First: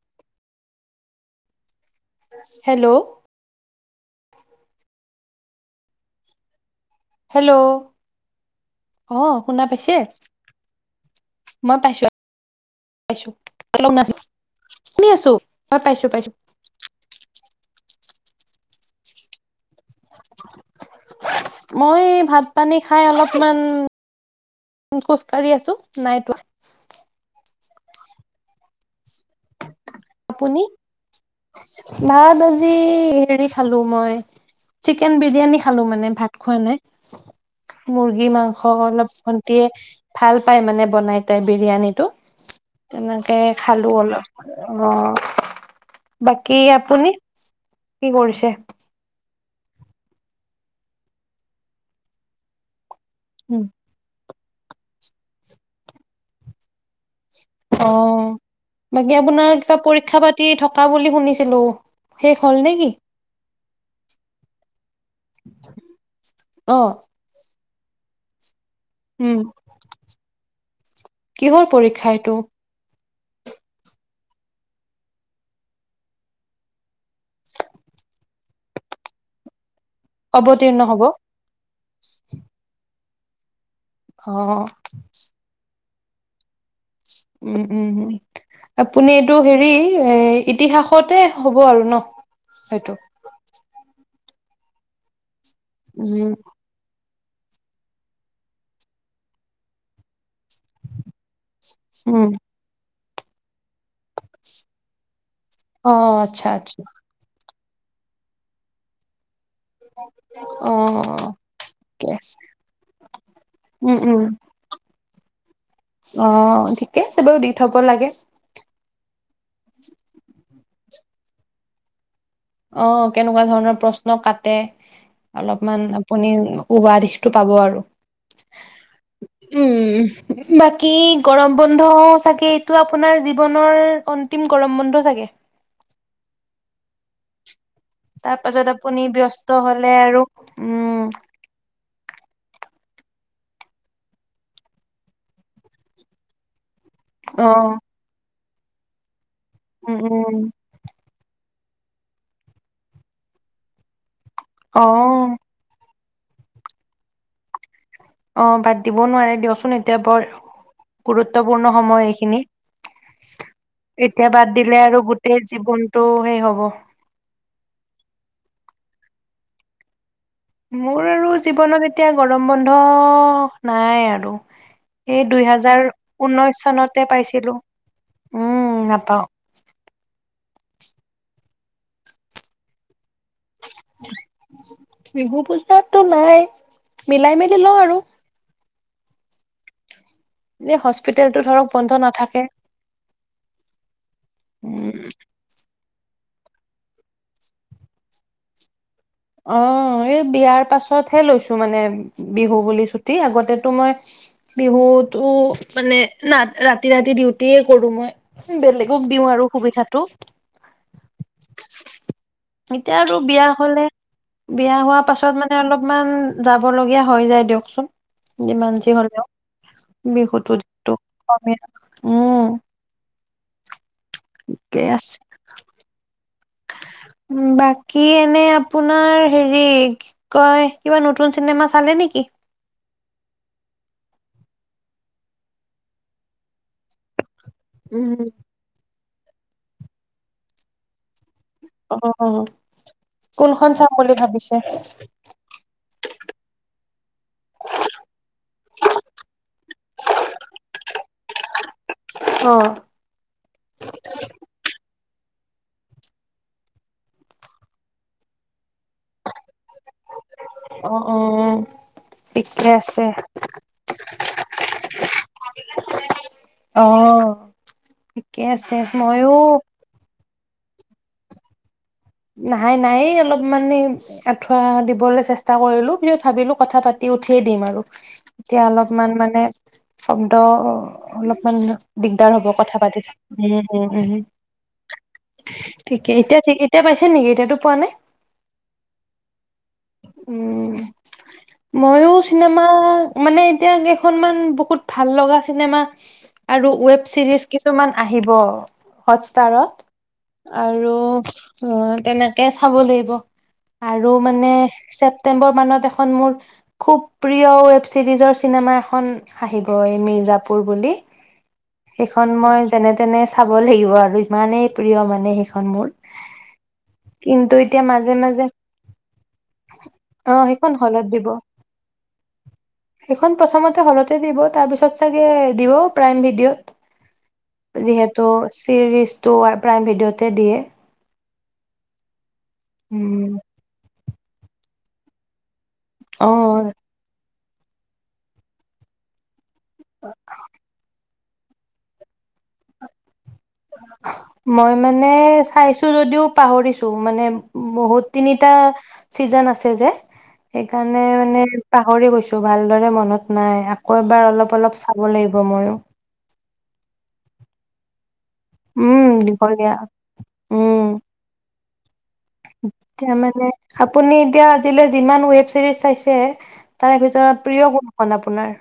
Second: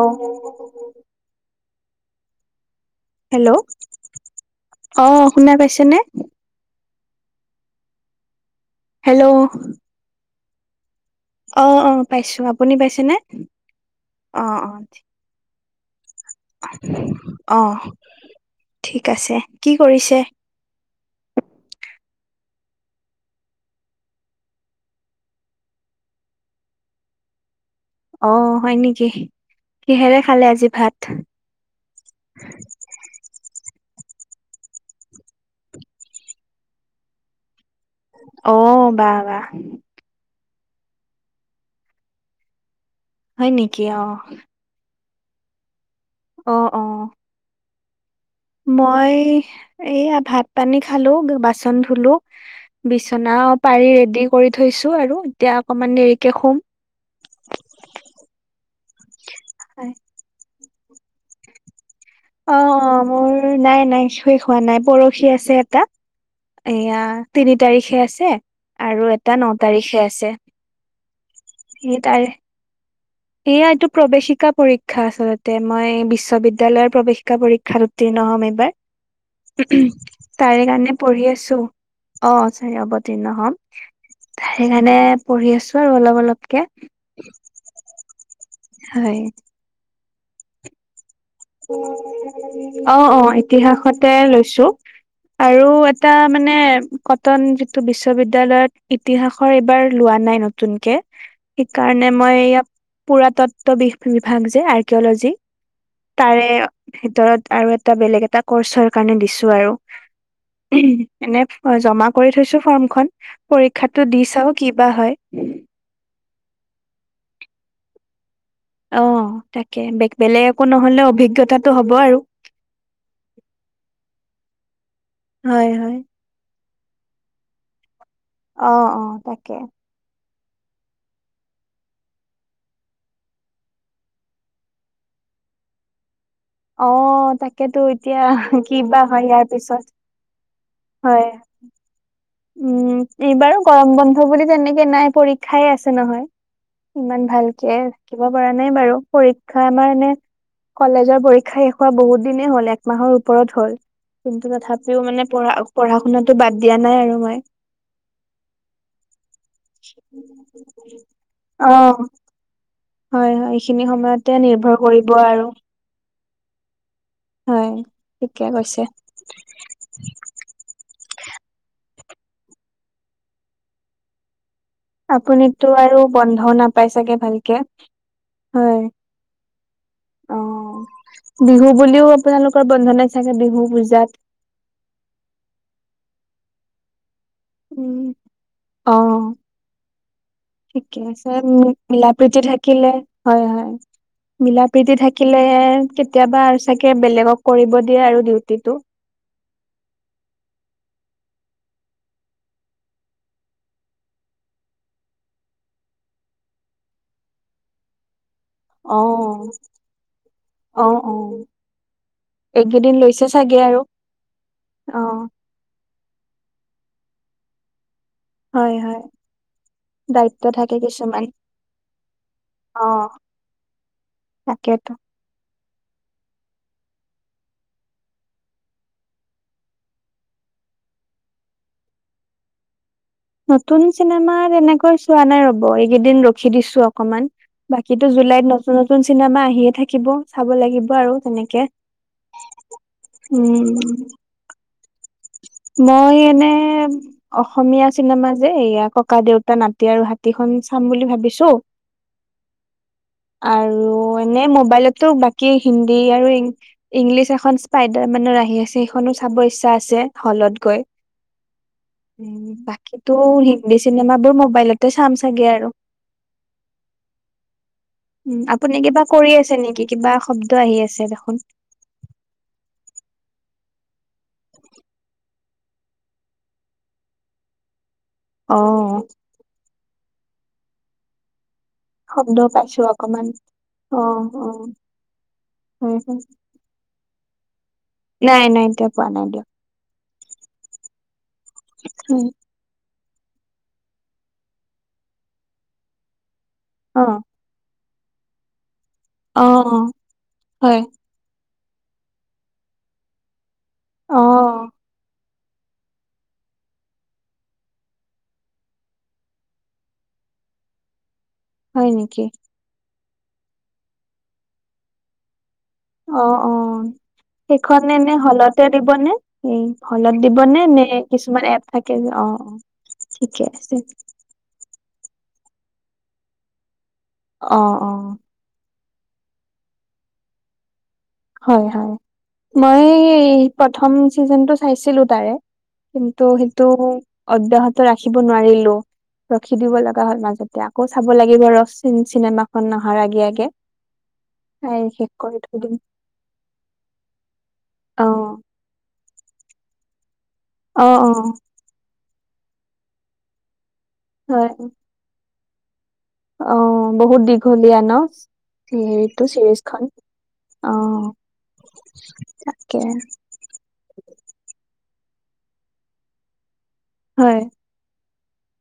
অ hello hello অ শুনা পাইছেনে হেল্ল' অ হেল্ল' শুনা পাইছে অ মই অ পাইছো আপুনি পাইছেনে? পাইছোছো লগ না অ অ শুনি আছো হয় পাইছো পাইছো অ ঠিক আছে কি কৰিছে? মই ভাত পানী খাই অলপমান খোজ কঢ়ি আছো নাইতোৱা অ হয় নেকি কিহেৰে খালে আপুনি আজি ভাত? ভাত আজি হেৰি খালো মই চিকেন বিৰিয়ানী খালো মানে ভাত খোৱা নাই মুৰ্গী অ মাংস অলপ বা বা ভটিয়ে ভাল পাই মানে বনাই তাই বিৰিয়ানীটো তেনেকে হয় নেকি খালো অ অলপ অ অ বাকী অ আপুনি কি কৰিছে মই এইয়া ভাত পানী খালো বাচন ধুলো বিচনা পাৰি ৰেডি কৰি থৈছো আৰু এতিয়া অকমান দেৰিকে সোম অ বাকী আপোনাৰ কিবা পৰীক্ষা পাতি থকা বুলি শুনিছিলো শেষ অ হ'ল নেকি? অ মোৰ নাই নাই শেষ হোৱা নাই পৰ আছে এ তাত অ এয়া তিনি তাৰিখে আছে আৰু উম এটা ন তাৰিখে আছে কিহৰ এই তাৰ পৰীক্ষাইটো এয়া এইটো প্ৰৱেশিকা পৰীক্ষা আচলতে মই বিশ্ববিদ্য়ালয়ৰ প্ৰৱেশিকা পৰীক্ষাত উ্ত নহ'ম এইবাৰ তাৰে অৱতীৰ্ণ কাৰণে হব পঢ়ি অ আছো অ চাৰ অৱতীৰ্ণ হম সেইকাৰণে পঢ়ি আছো আৰু অলপ অলপকে উম উম উম আপুনি হয় এইটো হেৰি এ ইতিহাসতে হ'ব আৰু ন সেইটো অ অ ইতিহাসতে লৈছো আৰু এটা উম মানে কটন যিটো বিশ্ববিদ্য়ালয়ত ইতিহাসৰ এইবাৰ লোৱা নাই নতুন নতুনকে সেইকাৰণে উম মই ইয় পুৰাতত্ব বি বিভাগ যে আৰ্কিঅলজি অ তাৰে আচ্ছা আচ্ছা ভিতৰত আৰু এটা বেলেগ এটা কৰ্চৰ কাৰণে দিছো আৰু অ এনে ঠিকে জমা কৰি আছে থৈছো ফৰ্মখন উম পৰীক্ষাতো দি উম চাও কিবা হয় উম অ ঠিকে আছে বাৰু দি থব লাগে অ তাকে বে বেলেগ একো নহলে অভিজ্ঞতাটো হ'ব আৰু অ কেনেকুৱা ধৰণৰ প্ৰশ্ন কাটে হয় অলপমান হয় আপুনি উবা দিশটো পাব আৰু অ অ তাকে উম বাকী গৰম বন্ধ চাগে এইটো আপোনাৰ জীৱনৰ অন্তিম গৰম বন্ধ চাগে [inaudible] অ তাকেতো এতিয়া তাৰ পাছত কি বা আপুনি হয় ইয়াৰ ব্যস্ত পিছত হলে আৰু উম হয় উম এইবাৰো গৰম বন্ধ বুলি তেনেকে নাই পৰীক্ষাই আছে নহয় ইমান অ ভালকে থাকিব পৰা নাই বাৰু পৰীক্ষা আমাৰ উম এনে উম কলেজৰ পৰি পৰীক্ষা শেষ হোৱা বহুত দিনেই হ'ল একমাহৰ ওপৰত হ'ল কিন্তু অ তথাপিও মানে পঢ়া পঢ়া শুনাতো বাদ দিয়া নাই আৰু মই অ বাদ দিবও নোৱাৰে দিয়কচোন এতিয়া বৰ গুৰুত্বপূৰ্ণ সময় অ', এইখিনি হয় হয় এইখিনি এতিয়া সময়তে বাদ নিৰ্ভৰ দিলে আৰু কৰিব গোটেই জীৱনতটো সেই হ'ব হয় ঠিকে কৈছে মোৰ আৰু জীৱনত এতিয়া গৰম বন্ধ নাই আৰু সেই আপুনিতো দুইহেজাৰ আৰু বন্ধও ঊনৈশ নাপাই চনতে চাগে ভালকে পাইছিলোঁ হয়। উম নাপাওঁ অ বিহু বুলিও আপোনালোকৰ বন্ধনাই চাগে বিহু পূজাত বিহু পূজাতো নাই মিলাই মেলি লওঁ আৰু উম। অ এই ঠিকে আছে হস্পিতেলটো ধৰক বন্ধ নাথাকে। মিলাপ্ৰীতি থাকিলে হয় হয় মিলা উম। প্ৰীতি থাকিলে কেতিয়াবা আৰু চাগে বেলেগক কৰিব দিয়ে আৰু ডিউটিটো অ এই বিয়াৰ পাছতহে লৈছো মানে বিহু বুলি ছুটি আগতেতো মই বিহুতো মানে না ৰাতি ৰাতি ডিউটিয়ে কৰো মই বেলেগক দিও অ', আৰু সুবিধাটো অ অ এইকেইদিন এতিয়া আৰু লৈছে বিয়া চাগে আৰু হলে বিয়া হোৱা অ পাছত মানে অলপমান যাবলগীয়া হৈ যায় দিয়কচোন। যিমান হয় যি হয় হ'লেও। দায়িত্ব বিহুটোত থাকে তো কিছুমান [unintelligible] উম। অ ঠিকে তাকেতো। আছে। বাকী এনে আপোনাৰ হেৰি কি কয় কিবা নতুন চিনেমা চালে নেকি? নতুন চিনেমা তেনেকৈ চোৱা নাই ৰব। এইকেইদিন ৰখি দিছো অক অকমান। বাকীতো উম। জুলাইত নতুন নতুন চিনেমা আহিয়ে থাকিব। চাব লাগিব আৰু তেনেকে অ', কোনখন চাম উম বুলি ভাবিছে? মই এনে অসমীয়া চিনেমা যে এয়া ককা দেউতা নাতি আৰু হাতীখন ছাম বুলি ভাবিছোঁ অ', আৰু এনেই মোবাইলত টো বাকী হিন্দী আৰু ইং ইংলিছ এখন স্পাইডাৰ মেনৰ আহি আছে সেইখনো চাব ইচ্ছা আছে হলত গৈ অ', অ'। ঠিকে আছে। বাকীতো হিন্দী চিনেমাবোৰ মোবাইলতে চাম চাগে আৰু। অ', ঠিকে আছে আপুনি কিবা ময়ো কৰি আছে নেকি, কিবা শব্দ আহি আছে দেখোন। নাই, নাই, এই অলপ মানে আঁঠুৱা দিবলে চেষ্টা কৰিলো, পিছত ভাবিলো কথা পাতি উঠি দিম আৰু, এতিয়া অ', অলপমান মানে শব্দ অলপমান দিগদাৰ শব্দ হ'ব কথা পাইছো পাতি থা অকমান। অ', [unintelligible] অ', হয়, ঠিকেই হয়। এতিয়া ঠিক এতিয়া পাইছে নেকি? এতিয়াতো পোৱা নাই? নাই এতিয়া পোৱা নাই দিয়ক। উম। মইয়ো হয়, চিনেমা মানে এতিয়া কেইখনমান বহুত ভাল লগা চিনেমা আৰু ওৱেব অ', চিৰিজ কিছুমান আহিব হটষ্টাৰত, অ', হয়। আৰু অ', তেনেকে চাব লাগিব। আৰু মানে অ', ছেপ প্তেম্বৰ মানত এখন মোৰ খুব প্ৰিয় ৱেব চিৰিজৰ চিনেমা এখন আহিব এ মে জাপুৰ বুলি। হয় নেকি? সেইখন মই যেনে তেনে চাব লাগিব আৰু ইমানেই প্ৰিয় মানে সেইখন মোৰ। অ', অ'। কিন্তু সেইখন এতিয়া মাজে এনে মাজে হলতে দিব নে? উম। হলত অ দিবনে সেইখন নে হলত দিব কিছুমান এপ থাকে যে, অ', অ'। সেইখন ঠিকে আছে। প্ৰথমতে হলতে দিব। তাৰপিছত চাগে দিব প্ৰাইম ভিডিঅ'ত। অ', অ'। যিহেতু চিৰিজটো আৰ প্ৰাইম ভিডিঅ'তে দিয়ে। হয়, হয়। মই উম প্ৰথম চিজনটো চাইছিলো তাৰে। কিন্তু অ সেইটো অব্যাহত ৰাখিব নোৱাৰিলো। খি দিব লগা হ'ল মাজতে। আকৌ চাব লাগিব ৰ চিন-চিনেমাখন অহাৰ আগে-আগে। মই মানে দিম চাইছো যদিও পাহৰিছো মানে অ বহুত তিনিটা চিজন আছে যে, অ সেইকাৰণে অ মানে পাহৰি গৈছো। ভালদৰে মনত নাই আকৌ এবাৰ হয় অলপ-অলপ চাব লাগিব মইয়ো। অ', বহুত দীঘলীয়া ন? সে উম হেৰিটো দীঘলীয়া চিৰিজখন। অ'। তাকে তাৰ মানে, আপুনি এতিয়া আজিলৈ যিমান ৱেব চিৰিজ চাইছে তাৰে হয় ভিতৰত প্ৰিয় কোনখন আপোনাৰ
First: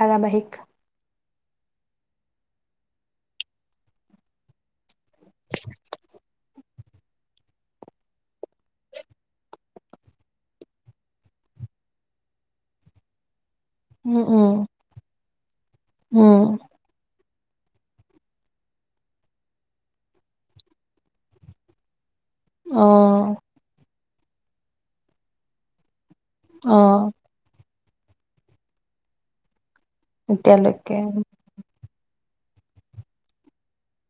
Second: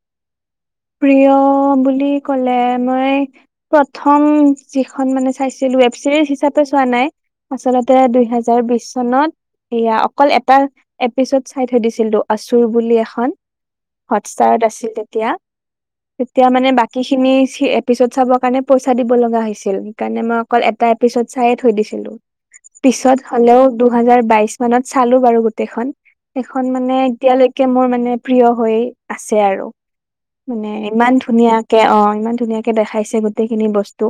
ধাৰাবাহিক? প্ৰিয় বুলি ক'লে মই প্ৰথম যিখন মানে চাইছিলো ৱেব চিৰিজ হিচাপে চোৱা না আচলতে দুইহেজাৰ বিশ চনত এয়া অকল এটা এপিছড চাই থৈ দিছিলো, আচুৰ বুলি এখন। উম উম হটষ্টাৰত আছিল তেতিয়া। তেতিয়া উম মানে বাকীখিনি থী এপিচড চাবৰ কাৰণে পইচা দিব লগা হৈছিল। সেইকাৰণে মই অকল এটা এপিচড চায়েই থৈ দিছিলো। অ পিছত হ'লেও দুহেজাৰ বাইশ মানত চালো বাৰু গোটেইখন। সেইখন অ মানে এতিয়ালৈকে মোৰ মানে প্ৰিয় হৈ আছে আৰু। মানে এতিয়ালৈকে ইমান ধুনীয়া কে অ', ইমান ধুনীয়াকে দেখাইছে গোটেইখিনি বস্তু।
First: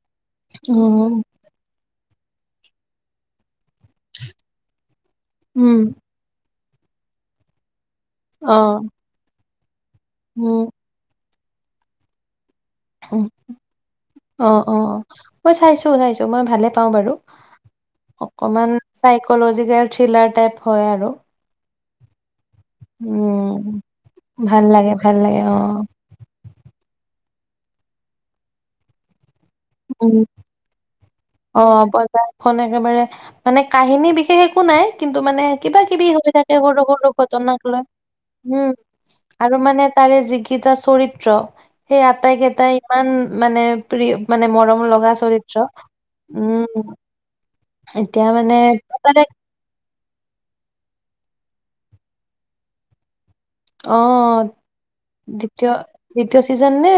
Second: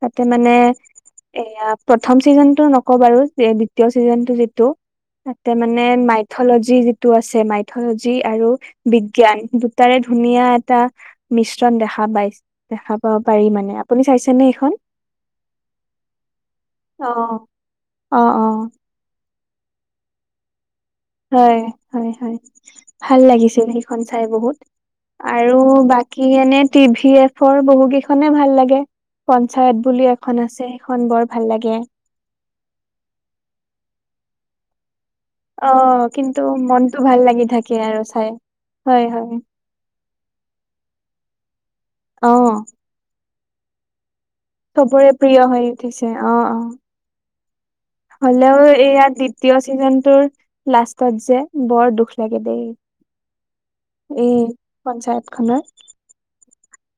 তাতে মানে উম এয়া প্ৰথম চিজনটো নকওঁ বাৰু দ্বিতীয় ছিজনটো যিটো, তাতে উম মানে মাইঠলজি যি-যিটো আছে মাইথলজি আৰু অ বিজ্ঞান দুটাৰে ধুনীয়া উম এটা মিশ্ৰণ দেখা বাইছ উম, অ', অ', মই চাইছোঁ-চাইছোঁ মই ভালে পাওঁ অ বাৰু। অ অকমান চাইকলজিকেল থ্ৰিলাৰ টাইপ। হয় আৰু। হয়, হয়-হয়, ভাল লাগিছিল উম সেইখন চাই বহুত। ভাল লাগে ভাল লাগে আৰু অ', বাকী এনে টি ভি এফৰ বহু কেইখনে ভাল লাগে। পঞ্চায়ত বুলি উম এখন আছে সেইখন বৰ ভাল লাগে। অ', বজাৰখন একেবাৰে মানে কাহিনী বিশেষ একো নাই কিন্তু মানে অ কিবা কিবি হৈ কিন্তু থাকে মনটো সৰু-সৰু ভাল লাগি ঘটনাক থাকে লৈ। আৰু চাই উম। হয় হয় আৰু মানে তাৰে যিকিটা চৰিত্ৰ, সেই অ আটাইকেইটাই ইমান মানে প্ৰিয় মানে মৰম চবৰে লগা প্ৰিয় চৰিত্ৰ। হৈ উঠিছে অ অ উম। এতিয়া মানে হ'লেও এইয়া তাৰে দ্বিতীয় চিজনটোৰ লাষ্টত যে বৰ দুখ লাগে দেই! এই অ'। পঞ্চায়ত খনৰ দ্বিতীয়, দ্বিতীয় চিজন নে?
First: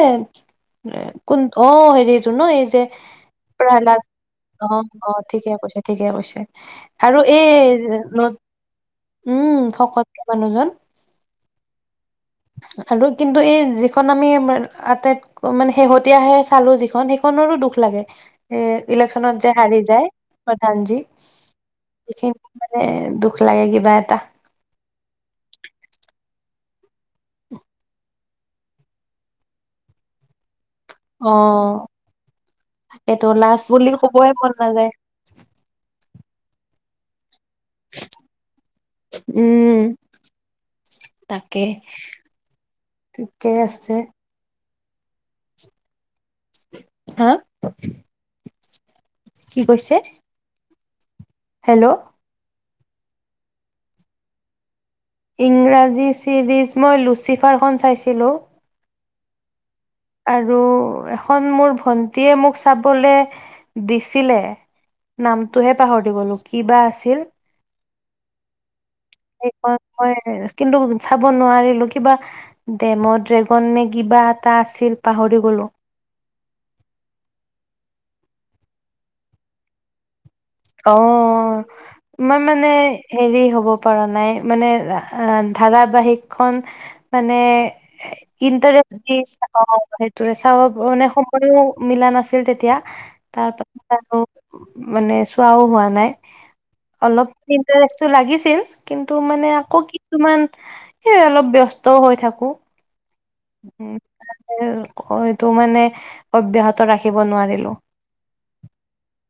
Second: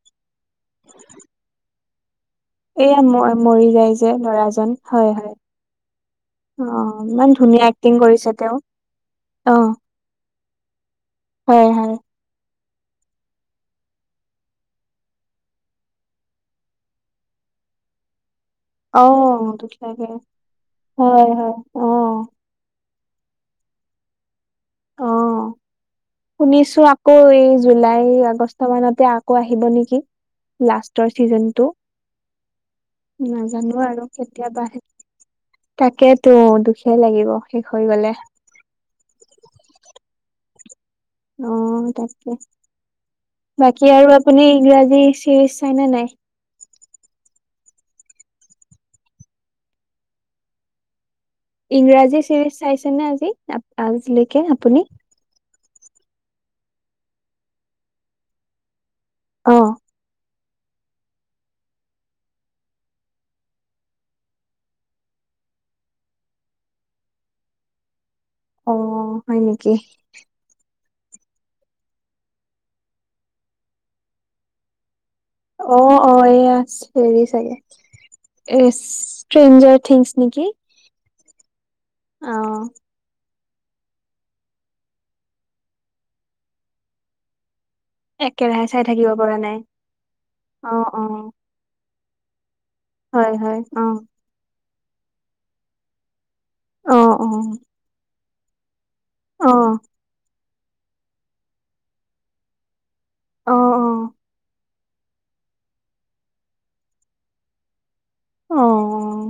কোন, অ'। টো ন, এই যে এইয়া ম মৰি যায় প্ৰহ্লাদ যে ল'ৰাজন হয় অ'-অ' হয় ঠিকে কৈছে ঠিকে কৈছে, অ আৰু ইমান এ, ধুনীয়া এক্টিং কৰিছে তেওঁ উম, সকত মানুহজন। 'হয়'-'হয়' আৰু কিন্তু এই যিখন আমি আটাইতক মানে শেহতীয়াহে চালোঁ যিখন, সেইখনৰ ৰো দুখ লাগে। এ অ ইলেকশ্যনত যে দুখ হাৰি যায় লাগে প্ৰধানজী, হয় হয় অ এই খিন দুখ লাগে কিবা এটা। শুনিছোঁ আকৌ এই জুলাই, আগষ্ট মানতে আকৌ আহিব নেকি। লাষ্টৰ অ ছিজনটো এইটো লাজ নাজানো বুলি আৰু কবই মন কেতিয়াবা আহে, নাযায় তাকে টো দুখেই লাগিব, শেষ হৈ গলে। উম তাকে অ', তাকে, ঠিকে বাকী আছে আৰু আপুনি ইংৰাজী হেৰী ছিৰিজ চাই নে নাই? হা? কি কৈছে? হেল্ল' ইংৰাজী চিৰিজ চাইছেনেে আজি আজিলৈকে আপুনি? ইংৰাজী ছিৰিজ মই লুচিফাৰখন চাইছিলোঁ। অ', আৰু এখন মোৰ ভন্টিয়ে মোক চাবলে দিছিলে নামটোহে পাহৰি গলোঁ, কি বা আছিল অ', হয় এই, নেকি? মই কিন্ত চাব নোৱাৰিলোঁ, কিবা ডেম ড্ৰেগন নে কিবা এটা আছিল। পাহৰি গলো অ'-অ', এইয়া হেৰি চাগে। এ, ষ্ট্ৰেঞ্জাৰ থিংছ নেকি? অ, মই অ', মানে হেৰি হ'ব পৰা নাই, মানে আ ধাৰাবাহিক খন মানে একেৰাহে চাই ইণ্টাৰেষ্ট থাকিব দি পৰা নাই। চাওঁ, সেইটোৱে চাব অ', মানে অ', সময়ো মিলা নাছিল তেতিয়া। হয়, হয়, তাৰপিছত আৰু অ', মানে চুৱাও হোৱা নাই, অ', অলপ অ', ইণ্টাৰেষ্টটো লাগিছিল। কিন্তু মানে অ', আকৌ কিছুমান, সেই অলপ ব্যস্তও হৈ থাকো। অ', অ', অ', অ'। এইটো মানে অব্যাহত ৰাখিব নোৱাৰিলো। অ',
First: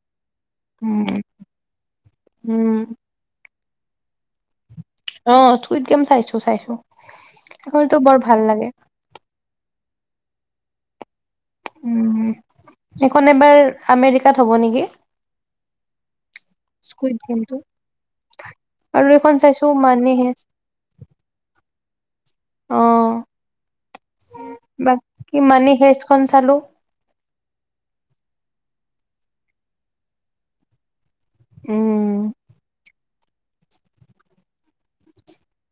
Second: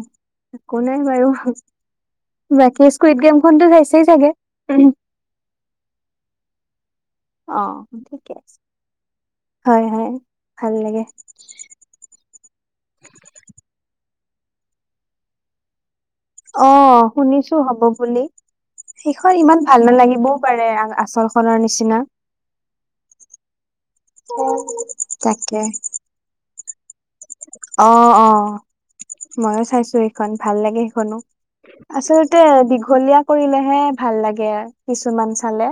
একো নাই উম বাৰু, উম বাকী স্কুইড গেম খনটো চাইছেই চাগে? অ স্কুইড গেম চাইছোঁ-চাইছোঁ। অ, ঠিকে আছে, হয়-হয় ভাল লাগে। এইখন এবাৰ আমেৰিকাত হ'ব নেকি অ স্কুইড গেমটো শুনিছো হ'ব বুলি আৰু সেইখন এইখন ইমান চাইছো ভাল মানি নালাগিবও হেষ্ট পাৰে আচল খনৰ নিচিনা অ বাকী তাকে মানি হেষ্টখন চালো অ অ ময়ো চাইছো এইখন ভাল লাগে সেইখনো উম আচলতে দীঘলীয়া কৰিলেহে ভাল লাগে, কিছুমান চালে।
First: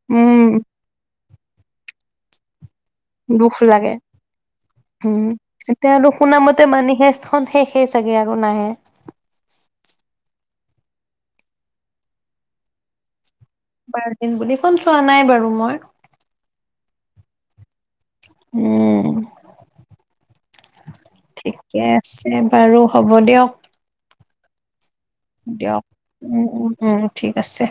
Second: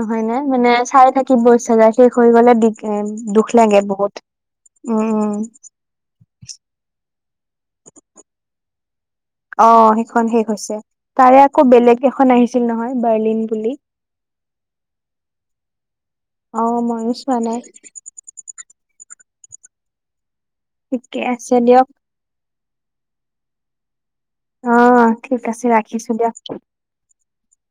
নহয়, নাই উম মানে চাই থাকিব ইচ্ছা যায়, শেষ হৈ গলে দি তাকে, দুখ লাগে বহুত উম-উম তেওঁলোক শুনামতে মানি হিষ্ট খন শে-শেষে চাগে আৰু নাহে। অ', সেইখন শেষ হৈছে, তাৰে আকৌ বেলেগ এখন আহিছিল নহয় বাৰ্লিন বুলি বাৰ দিন বুলিখন চোৱা নাই বাৰু মই অ ময়ু চোৱা নাই উম ঠিকে আছে ঠিকে দিয়ক আছে বাৰু হ'ব দিয়ক অ ঠিক আছে দিয়ক ৰাখিছো উম দিয়া উম উম ঠিক আছে